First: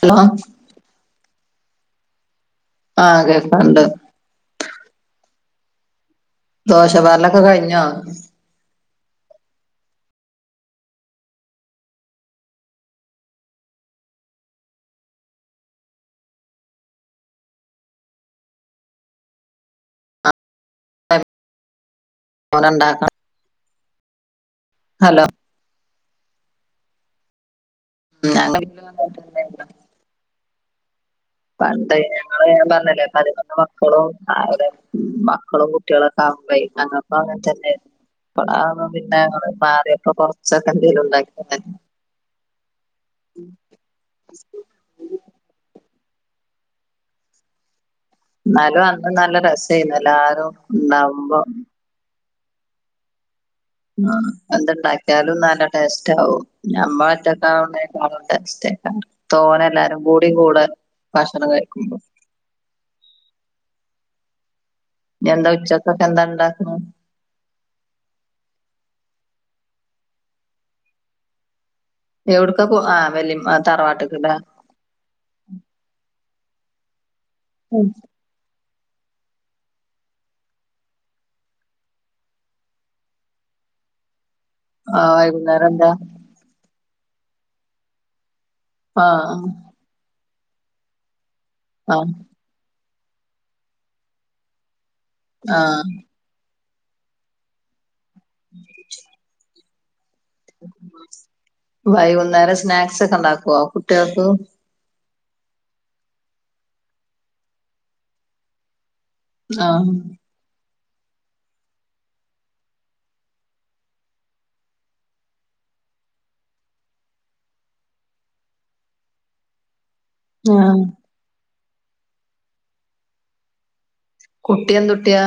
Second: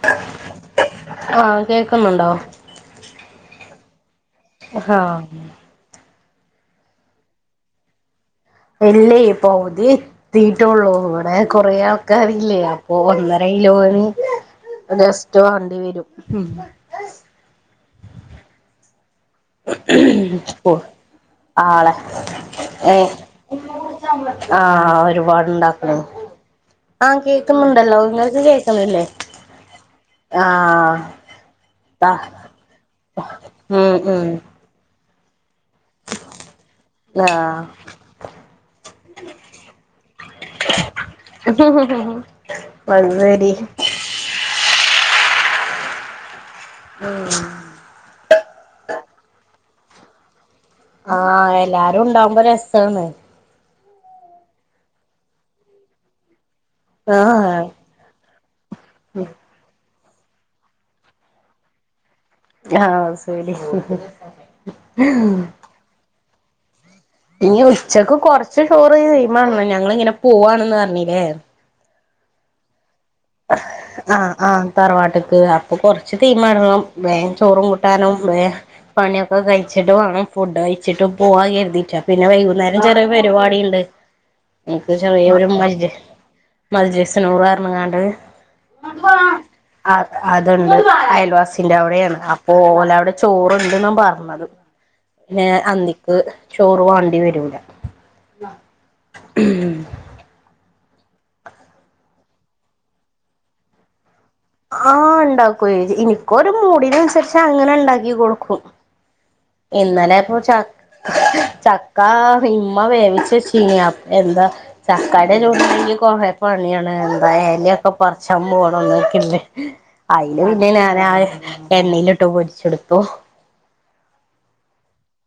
Hello ആഹ കേക്കുന്നുണ്ടോ? ആഹ കേൾക്ക്ണ്ട് ആഹ ദോശ പാരലൊക്കെ കഴിഞ്ഞോ? ഇല്ലേ പവുതി ആയി തീറ്റൊള്ളൂ ഇവിടെ കൊറെ ആൾക്കാരില്ലേ അപ്പൊ ഒന്നരകിലോന് നെസ്‌റ്റോ വാണ്ടി വരും [unintelligible] ആളെ മോനുണ്ടാക്കണം ഏഹ് ആഹ് ഹലോ ഒരുപാടുണ്ടാക്കണെ ആഹ് കേ ക്ക്ന്നുണ്ടല്ലോ ഇങ്ങക്ക് ഞങ്ങ കേക്കണില്ലേ ആഹ് പണ്ട് താ ഞങ്ങള് ഞാൻ പറഞ്ഞില്ലേ പതിനൊന്ന് ഉം മക്കളും ഉം അവടെ മക്കളും കുട് കുട്ടിയാളൊക്കെ ആവുമ്പെ ഞങ്ങക്കും ആഹ് അങ്ങൻതെന്നെയാ ഇപ്പളാണ് പിന്നെ ഞങ്ങള് മാറിയപ്പൊ കൊറച്ചൊക്കെ എന്തെലും ഇണ്ടാക്കിയെ ഹ ഹ ഹ വന്നെടി ഉം ഇന്നാലും അന്ന് നല്ല രസായിരുന്നു എല്ലാരും ഉണ്ടാവുമ്പോ ആഹ് എല്ലാരും ഇണ്ടാവുമ്പോ രസാണ് ആഹ് എന്ത് ഇണ്ടാക്കിയാലും നല്ല ടേസ്റ്റ് ആവും ആഹ് ഞമ്മളൊറ്റക്കാവുമ്മേ ഒന്നും ടേസ്റ്റില്ലാ തോനെ എല്ലാരും കൂടി കൂടെ ഭക്ഷണം കഴിക്കുമ്പോ ആഹ് [unintelligible] ഇനി എന്താ ഉച്ചക്കൊക്കെ എന്താണ്ടാക്കണ് ഇനി ഉച്ചക്ക് കൊറച്ച് ചോറ് [unintelligible] ചെയ്യുമ്പണല്ലോ ഞങ്ങള് ഇങ്ങനെ പോവാണ്ന്ന് പറഞ്ഞില്ലേ എവ്ട്ക്കാ പോ ആഹ് വെല്ലിമ്മ് ആഹ് ആഹ് തറവാട്ട്ക്ക് അപ്പൊ കൊറച്ച് തീമാടണം വേം ചോറും കൂട്ടാനും [unintelligible] പണിയൊക്കെ കഴിച്ചിട്ട് വാണം ഫുഡ് കഴിച്ചിട്ട് പോവാ കരുതീറ്റാ പിന്നെ വൈകുന്നേരം ചെറിയ പരിപാടി ഇണ്ട് ഉ ഇൻക്ക് ചെറിയ ഒരു [unintelligible] മജ്‌ലിസ്നൂറാന്ന് പർഞ്ഞ്ങ്ങാണ്ട് ആ അ അത് ഇണ്ട് അയൽവാസിന്റെ ആ അവിടെയാണ് ആഹ് അപ്പ ഓലവിടെ ചോറ്ണ്ട്ന്നാ പറഞ്ഞത് പിന്നെ ആ അന്തിക്ക് ചോറ് വാണ്ടി വരൂലാ ഉം വൈകുന്നേരം സ്നാക്സ് ഒക്കെ ഇണ്ടാക്കുവോ കുട്ടികൾക്ക് ആഹ് ഇണ്ടാക്കുവെ ഇനിക്കൊരു മൂടിനനുസരിച്ച് അങ്ങനെ ഇണ്ടാക്കി കൊടുക്കും ആ ഇന്നലെ ഇപ്പം ചക്ക് ചക്കാ ഇമ്മ വേവിച്ച് വെച്ചീനി അപ് എന്താ ചക്കാടെ [unintelligible] കൊറെ പണിയാണ് എന്തായാലും ഒക്കെ പറച്ചാൻ പോണം [unintelligible] അയില് ആ പിന്നെ ഞാനാ ആ എണ്ണേലിട്ട് പൊരിച്ചെടുത്തു കുട്ടി എന്തുട്ടിയാ?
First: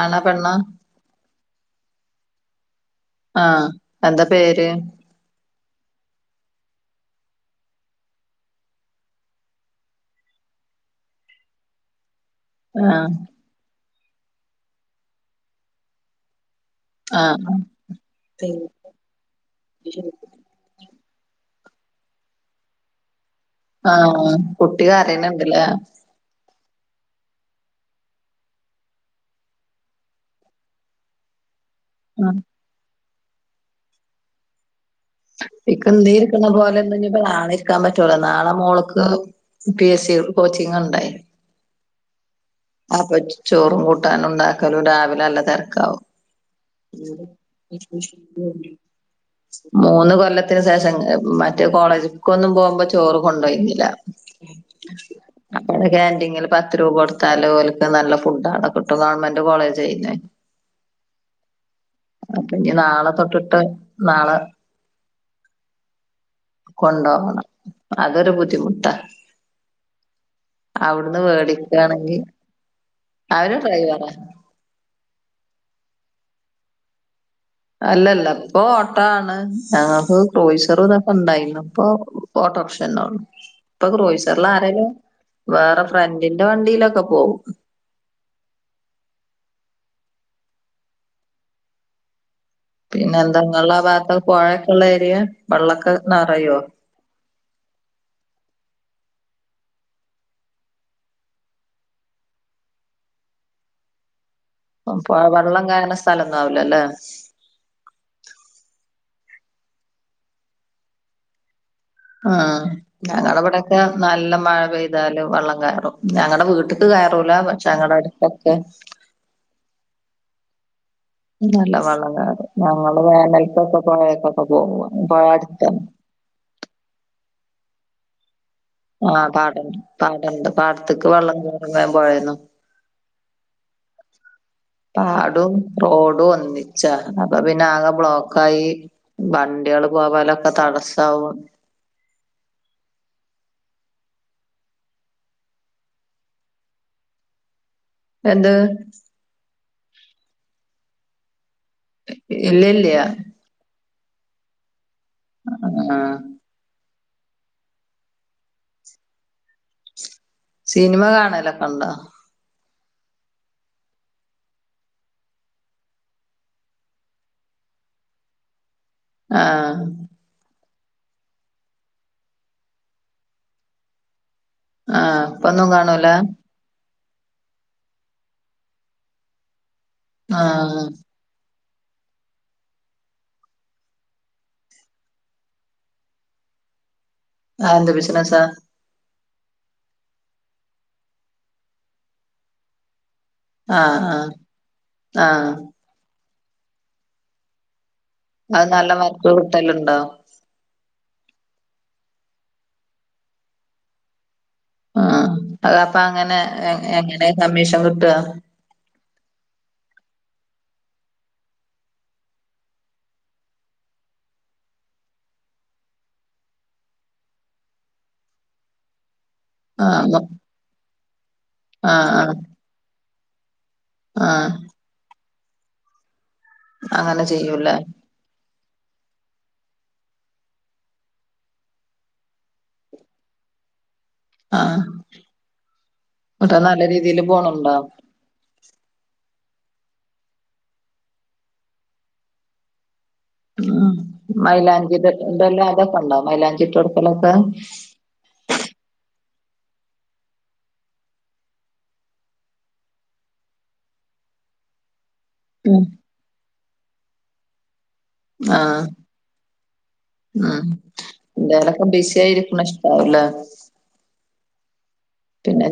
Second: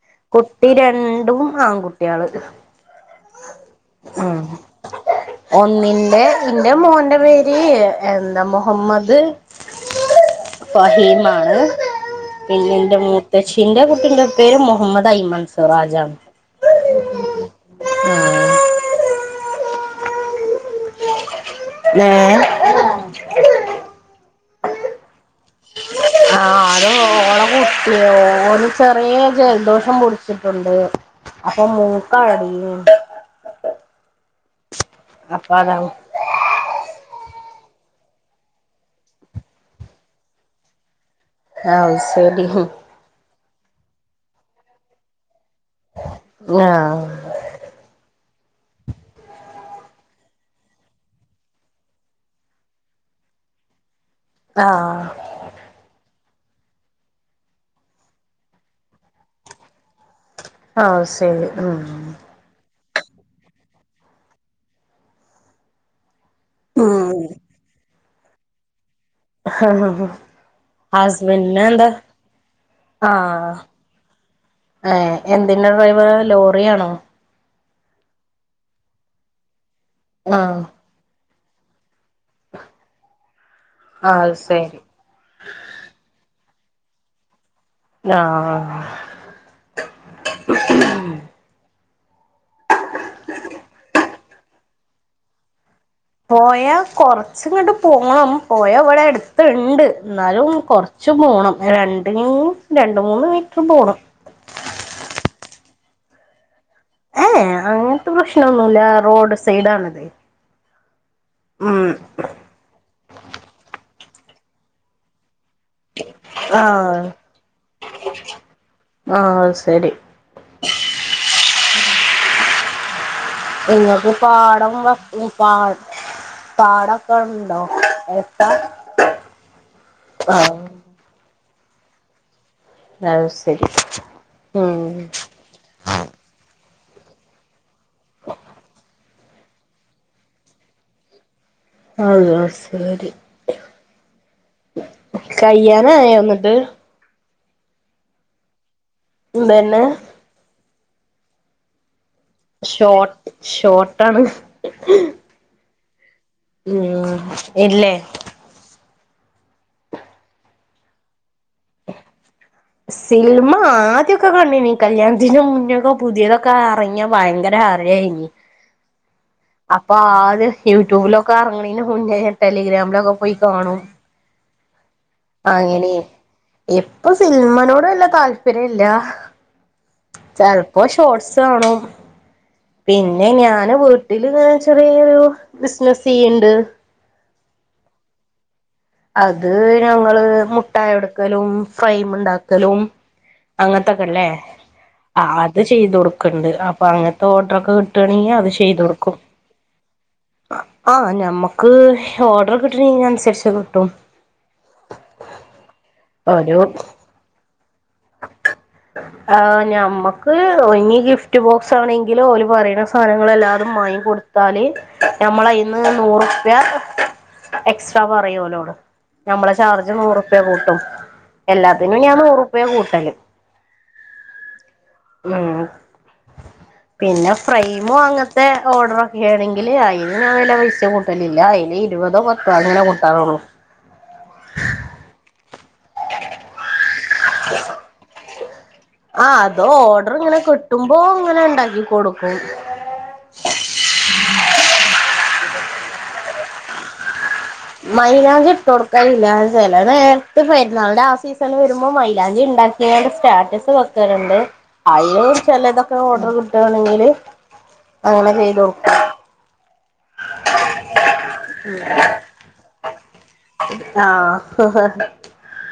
ആണാ പെണ്ണാ കുട്ടി രണ്ടും ആൺകുട്ടിയാള് ആഹ് എന്താ പേര് ഒന്നിന്റെ ഇൻ്റെ മോന്റെ പേര് എ എന്താ മൊഹമ്മദ് വഹീമാണ് പിന്നെ ആ ൻ്റെ മൂത്തച്ചിൻ്റെ കുട്ടിന്റെ പേര് മുഹമ്മദ് ഐമൻ സ്വറാജാണ് ആഹ് [unintelligible] ഏഹ് ആഹ് കുട്ടി കരേന്ന്ണ്ട്ലെ ആഹ് അത് ഓളാ കുട്ടിയോ ഓന് ചെറിയ ജലദോഷം പുടിച്ചിട്ടുണ്ട് അപ്പൊ മൂ [unintelligible] അപ്പൊ അതാണ് നിക്കുംതോര്. ക്കുന്ന പോലെന്ന ഞ്ഞിപ്പോ നാളെ ഇരിക്കാൻ പറ്റൂല. നാളെ മോള്ക്ക് പി എസ് സി കോച്ചിങ് ണ്ടേ. ആ ഹൗസ് വെഡിങ്. അപ്പൊ ചോറും കൂട്ടാനു ണ്ടാക്കലും രാവിലെ അല്ല തിരക്കാവും. ങ്ങാ. [inaudible] മൂന്ന് കൊല്ലത്തിന് ശേഷം മറ്റേ കോളേജ്ക്കൊന്നും പോകുമ്പോ ചോറ് കൊണ്ടോയിന്നില്ല. ആഹ് അവിടെ കന്റിങ്ങില് പത്ത് രൂപ കൊടുത്താല് ഓൽ ക്ക് നല്ല ഫുഡ് ആവട കിട്ടും ഗവൺമെന്റ് കോളേജ് ചെയ്യുന്ന്. ആഹ ശരി ഉം അപ്പൊ ഇനി നാളെ തൊട്ടിട്ട് നാളെ ഉം കൊണ്ടോവണം അതൊരു ബുദ്ധിമുട്ടാ. ആ അവിടുന്ന് ഹസ്ബന്റിന് എന്താ മേടിക്കാണെങ്കി ആഹ അവര് ഡ്രൈവറാ ഏ എന്തിന്റെ ഡ്രൈവർ ലോറിയാണോ? അല്ലല്ല ഇപ്പൊ ഓട്ട ആണ് ഞങ്ങക്ക് ആഹ് ക്രോയ്സർ തൊക്കെ ണ്ടായിരുന്നു. ഇപ്പൊ ഓട്ടോർഷേന്നെള്ളൂ അത് ക്രൂയിസിയർ ശരി ആരെലും. വേറെ ഫ്രണ്ടിന്റെ വണ്ടിയിലൊക്കെ പോവും. ആഹ് പിന്നെ എന്ത ഇങ്ങള്ള ഭാഗത്താ പുഴയൊക്കെള്ള ഏരിയ. വെള്ളൊക്കെ നെറയോ പോഴ കൊറച്ചങ്ങട്ട് പോണം പൊഴ ഇവിടെ എടുത്ത്ണ്ട് എന്നാലും കൊറച്ച്. ച്ചും പോണം രണ്ട് മൂ രണ്ട് മൂന്ന് മീറ്റർ പോണം. വെള്ളം കയർണ സ്ഥലംന്നും ആവൂലല്ലേ? ഏഹ അങ്ങനത്തെ പ്രശ്നംന്നുല്ല റോഡ് സൈഡ് ആണ്ത് ഉം ആ ഞങ്ങളെ ഇവിടെക്കെ നല്ല മഴ പെയ്താല് വെള്ളം കയറും. ഞങ്ങളടെ വീട്ടക്ക് ആഹ് കയറൂല പക്ഷെ ഞങ്ങളടെ അടുത്തൊക്കെ. ആഹ ശരി അല്ല വളംകയറും ഞങ്ങള് മോലൊആയ്. ഇങ്ങക് പാടം വ പാട അടുത്താണ് പാടം ഒക്കെ ഉണ്ടോ എടുത്ത. ആഹ പാടണ്ട് പാടണ്ട് പാടത്തേക്ക് വെള്ളം കോറും പോഴന്ന്. അഹ് ശരി ഉം റോഡ് ഒന്നിച്ച അപ്പൊ പിന്നെ ആകെ ബ്ലോക്ക് ആയി. വണ്ടികള് പോവലൊക്കെ തടസ്സവും. അഹ് ശെരി കയ്യാനയോ ന്നട്ട്. എന്ത് ഇതെന്നെ ഇല്ലില്ല്യ ഷോട്ട് ഷോട്ടാണ്. ആഹ് ഉം ഇല്ലേ സിനിമ കാണലൊക്കെ ണ്ടോ? സിൽമ ആദ്യൊക്കെ കണ്ടിന്. കല്യാണത്തിന്റെറെ മുന്നൊക്കെ പുതിയതൊക്കെ അറങ്ങാ ഭയങ്കര ഹ മഴയെന്ന്. [inaudible] ആഹ് അപ്പൊ ആത് യൂട്യൂബിലൊക്കെ ഇറങ്ങണീന് മുന്നേ ടെലിഗ്രാമിലൊക്കെ പോയി കാണും. ആഹ് ഇപ്പൊന്നും അങ്ങനെ കാണൂല ഇപ്പൊ സിനിമനോട് വല്ല താല്പര്യല്ല ആഹ് ചെൽപ്പോ ഷോർട്സാണും പിന്നെ ഞാന് വീട്ടില്ങ്ങനെ ചെറിയൊരു ബിസിനസെയ്യ്ണ്ട് ആ ന്ത് ബിസിനസ്സാ അത് ഞങ്ങള് മുട്ടായൊടുക്കലും ഫ്രൈം ഉണ്ടാക്കലും ആഹ് അങ്ങനത്തൊക്കെല്ലേ ആഹ് ആഹ് അത് ചെയ്ത കൊടുക്കണ്ട് അപ്പൊ അങ്ങനത്തെ ഓഡർൊക്കെ കിട്ട ട്ടണിയ അത് ചെയ്തു നല്ല കൊടുക്കും വർക്ക് കിട്ടലുണ്ടോ ആഹ് ഞമ്മുക്ക് ഓർഡർ കിട്ടണീന് അനുസരിച്ച കിട്ടും ആ അല്ല അപ്പ അങ്ങനെ ഒരു എങ്ങനെ കമ്മീഷൻ കിട്ട ആഹ് ഞമ്മക്ക് ഇനി ഗിഫ്റ്റ് ബോക്സ് ആണെങ്കിലും ഓല് പറീണ സാനങ്ങൾ എല്ലാതും മാങ്ങി കൊടു താല് നമ്മളന്ന് നൂറുപ്യ എക്സ്ട്രാ പറയൂലോട് നമ്മളെ ചാർജ് ആഹ് നൂറുപ്യ കൂട്ടും ആഹ് എല്ലാത്തിനും ഞാൻ ആഹ് നൂറുപ കൂട്ടല് ആഹ് ഉ അങ്ങനെ പിന്നെ ചെയ്യൂല്ലേ ഫ്രൈമോ അങ്ങ മേ ഓർഡർൊക്കെ ആണെങ്കിൽ അതിന് വില പൈസോ കൂട്ടലില്ല അതിൽ ഇരുപതോ പത്തോ അങ്ങനെ കൂട്ടാറുള്ളൂ ആഹ് മറ്റാ നല്ല രീതീൽ പോണിണ്ടാ ആജ് അതോ ഓർഡർ ഇങ്ങനെ കിട്ടുമ്പോ ഇങ്ങനെ ഉണ്ടാക്കി കൊടുക്കും ഉം മൈലാഞ്ചിട്ട ഇതെല്ലാം അതൊക്കെ ഉണ്ടോ മൈലാഞ്ചിട്ട എടുക്കലൊക്കെ മൈലാഞ്ചി ഇട്ട് കൊടുക്കല്ലന്ന് ചില നേരത്തെ പെര്ന്നാൾന്റെ ആ സീസണ വരുമ്പോ മൈലാഞ്ചിണ്ടാ യാണ്ട് സ്റ്റാറ്റസ് വെക്കാറുണ്ട് അയോ ഉം ചെലതൊക്കെ ഓർഡർ കിട്ടാണെങ്കിൽ അങ്ങനെ ചെയ്തൊടുക്കും ആഹ് എന്താലൊക്കെ ബിസി ആയിരിക്കും ഇഷ്ടാവല ആഹ് ആഹ്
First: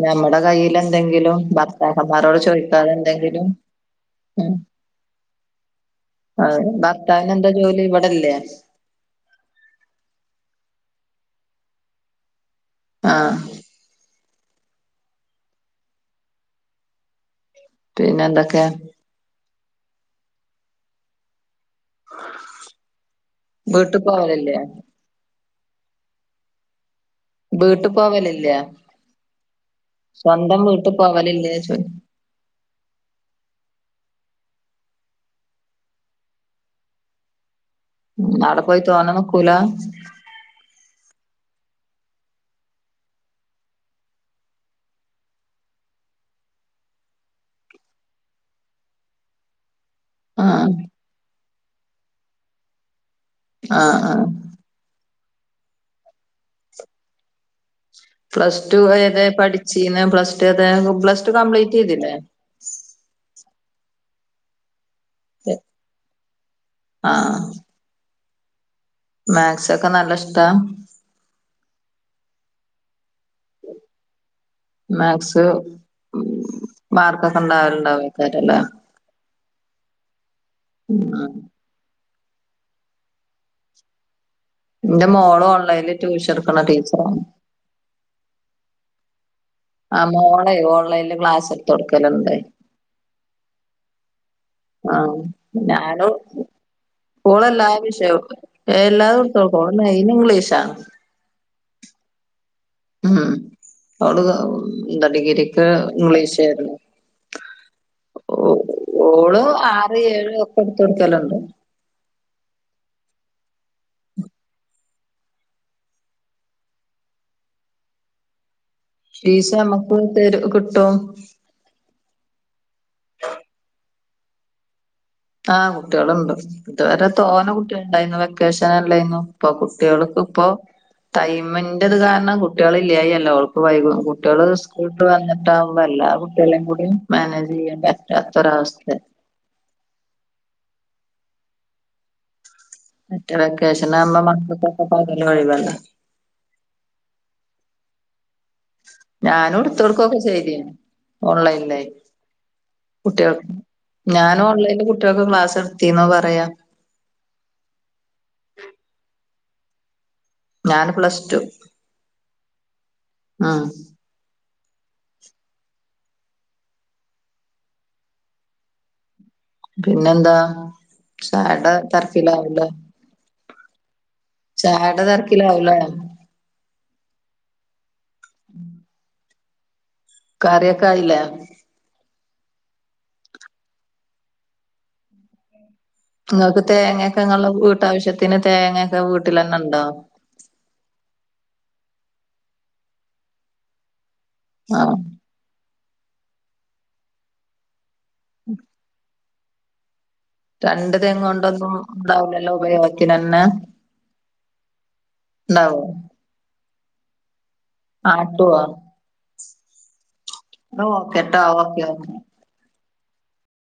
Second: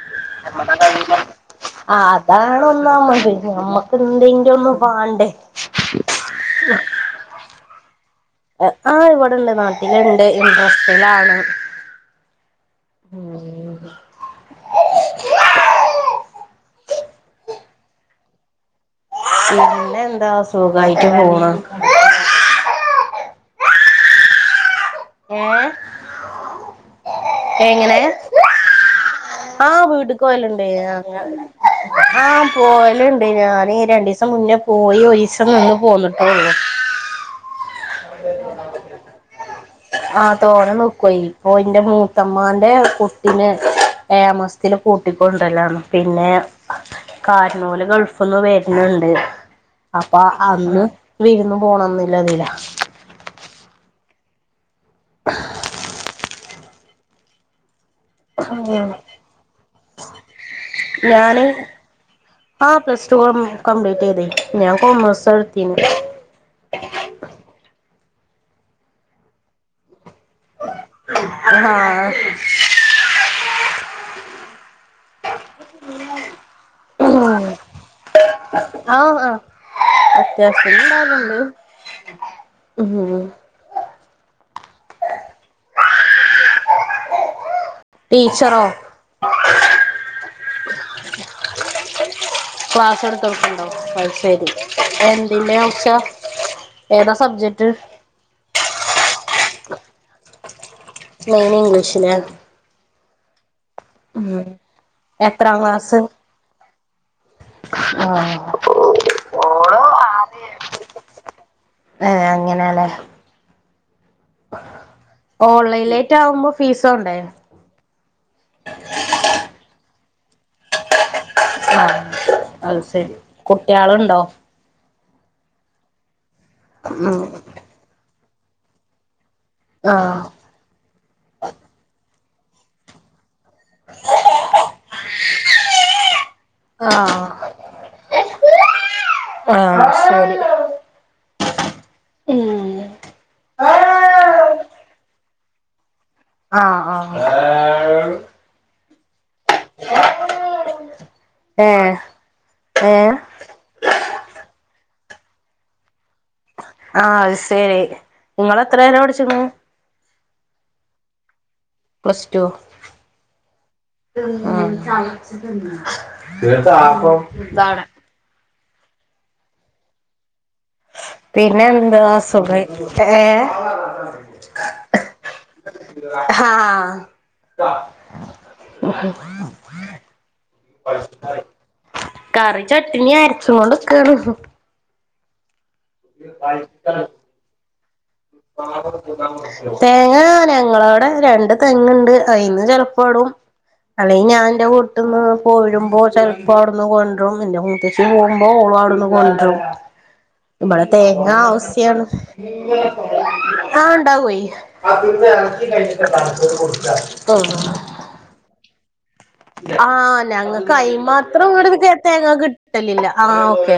ഞമ്മടെ കയ്യിൽ എന്തെങ്കിലും ഭർത്താക്കന്മാരോട് ചോദിക്കാതെ അതണൊന്നാമതി എന്തെങ്കിലും നമ്മ എന്തെന്റെ ഒന്നും വാണ്ടേ ആഹ് ഭർത്താവിനെന്താ ജോലി ഇവിടെല്ലേ ആഹ് ഇവിടെണ്ട് നാട്ടിലുണ്ട് ഇൻട്രസ്റ്റിലാണ് ആഹ് പിന്നെ എന്തൊക്കെ പിന്നെന്താ സുഖായിട്ട് പോണ് വീട്ട് പോലില്ലേ ഏഹ് വീട്ട് എങ്ങനെ പോവലില്ലേ ആഹ് സ്വന്തം വീട്ടിക്കോലിണ്ട് വീട്ട് പോവലില്ലേ ചോയ് ആഹ് പോയലിണ്ട് ഞാൻ രണ്ടീസം മുന്നേ പോയി ഒരീസം നിന്ന് പോന്നിട്ടൊള്ളു ആടെ പോയി തോന നിക്കൂല ആഹ് തോനെ നക്കുവയി ഇപ്പൊ എന്റെ മൂത്തമാന്റെ കുട്ടിന് ഏയാ മസ്ത്തിൽ കൂട്ടിക്കൊണ്ടല്ലാണ് പിന്നെ കാര്നൂല് ഗൾഫിന്ന് വര്നിണ്ട് അപ്പൊ ആഹ് അന്ന് വിരുന്നു പോണന്നില്ലതില ആഹ് ആഹ് [inaudible] പ്ലസ് ടു ഏത പഠിച്ചീന്ന് പ്ലസ് ടു ഏത പ്ലസ് ടു കംപ്ലീറ്റെയ്തില്ലേ ആഹ് പ്ലസ് ടു കംപ്ലീറ്റെയ്ത് ഞാൻ കൊമേസ ഇട്ത്തീന ആഹ് മാത്സ് ഒക്കെ നല്ല ഇഷ്ട. ആഹ [unintelligible] മാത്സ് മാർക്കൊക്കെ ഉണ്ടാവലണ്ടാവക്കാരല്ലേ. ആഹ ആഹ അത്യാവശ്യംണ്ടാനണ്ട്വലുണ്ട്. എന്റെ മോളും ഓൺലൈനിൽ ട്യൂഷൻ എടുക്കണ ടീച്ചറണ്. ടീച്ചറോ. ആ മോളെ ഓൺലൈനിൽ ക്ലാസ് എടുത്ത് കൊടുക്കലുണ്ട്. ക്ലാസ് എടുത്തടുക്കണ്ടോ അത് ശരി ആഹ് എന്തിന്റെർച്ച. ഞാനും ഏതാ ഓള് സബ്ജെക്ട്. [unintelligible] എല്ലാതും ഇടത്തൊട്ക്കും ഓളെ മെയ്ന് ഇംഗ്ലീഷാണ്. മെയ്ന് ഇംഗ്ലീഷ്ലാ. ഉം ഓള് എന്താ എത്രാം ഡിഗ്രിക്ക് ക്ലാസ് ഇംഗ്ലീഷായിരുന്നു. ആഹ് ഓള് ആറ് ഏഴ് ഒക്കെ ഇട്ത്തൊട്ക്കല്ണ്ട്. ഏ അങ്ങനെല്ലേ. ഓൺലൈലേറ്റാവുമ്പൊ ഫീസ് വാണ്ടെ. ഫീസ് ഞമ്മക്ക് തെരു കിട്ടും. ആഹ അത് സരി കുട്ടേള്ണ്ടോ. ആഹ് കുട്ടേള്ണ്ട് ഇത് വരെ ഉം തോനെ കുട്ടേള്ണ്ടായിന്നു വെക്കേഷനല്ലേയ്ന്നോ. ഇപ്പൊ കുട്ടേള്ക്ക് ആഹ് ഇപ്പം ടൈമിൻ്റത് കാരണം കുട്ടേള് ഇല്ലായി അല്ല ഓള്‌പ്പം. പ്പം വൈകും കുട്ടേൾ സ്കൂള് വിട്ട് വന്നിട്ടാകുമ്പോ എല്ലാ കുട്ടേളിം കൂടിം ആഹ് മാനേജ് ചെയ്യണ്ടേ. വല്ലാത്തൊരവസ്ഥെ. ആഹ ശരി. ഏ. മറ്റെ വെക്കേഷനാവുമ്പം മക്കക്കൊക്കെ പകല് ഒഴിവല്ലെ. ആഹ ആഹ. ഞാനും ഇട്ത്തൊട്ക്കൊക്കെ ചെയ്തീനി ഓൺലൈൻ ലെ. ഏഹ് ഏഹ് കുട്ടേൾക്ക് ഞാന് ഓൺലൈല് കുട്ടേൾക്ക് ക്ലാസ് ഇട്ത്തീന്നു പറയാ. ആഹ അത് സെരി ഇങ്ങള് എത്ര വരെ പഠിച്ച്ക്ക്ണു. ഞാന് പ്ലസ് ടു. പ്ലസ്സ്റ്റോ. ആഹ. ആഹ. പിന്നെന്താ. ചായയുടെ പിന്നെന്താ തിരക്കിലാവൂലേ സുഖായിരിക്കുന്നു ഏ. ചായടെ തെരക്കിലാവുംലേ. ഹ്‌ഹാ ഉം ഉം. കറിയൊക്കെ ആയില്ലേ കറി ചട്ടിനി അരച്ച് കോണ്ട്ക്കാണ്. ഇങ്ങക്ക് തേങ്ങ്യൊക്കെ ഇങ്ങളെ വീട്ടാവശ്യ. തേങ്ങാ ന. ഞങ്ങളാടെ രണ്ട് തെങ്ങ്ണ്ട് അയ്ന്ന് ചെലപ്പൊടും അല്ലെങ്കി ഞാൻ ഇന്റെ ആ വീട്ട്ന്ന്. പോരുമ്പോ ചെലപ്പം അവുട്ന്ന് കൊണ്ടരും പിന്നെ മൂത്തച്ചി പോകുമ്പോ ഓളും അവുട്ന്ന് കൊണ്ടരും. ഇവടെ രണ്ട് തെങ്ങ് തേങ്ങാ കൊണ്ടൊന്നും ആവുസ്യാണ്. ഉണ്ടാവില്ലല്ലോ ഉപയോഗത്തിന് തന്നെ ആഹ ഇണ്ടാവെയ് ആഹ. ഉണ്ടാവോ ആട്ടുവാ. ആഹ് ഞങ്ങക്ക് അയ്ന് ഓക്കെ ട്ടോ മാത്രം ഓക്കെ ങ്ങട്ട് ഓക്കെ തേങ്ങ കിട്ടലില്ല ആഹ് ഓക്കെ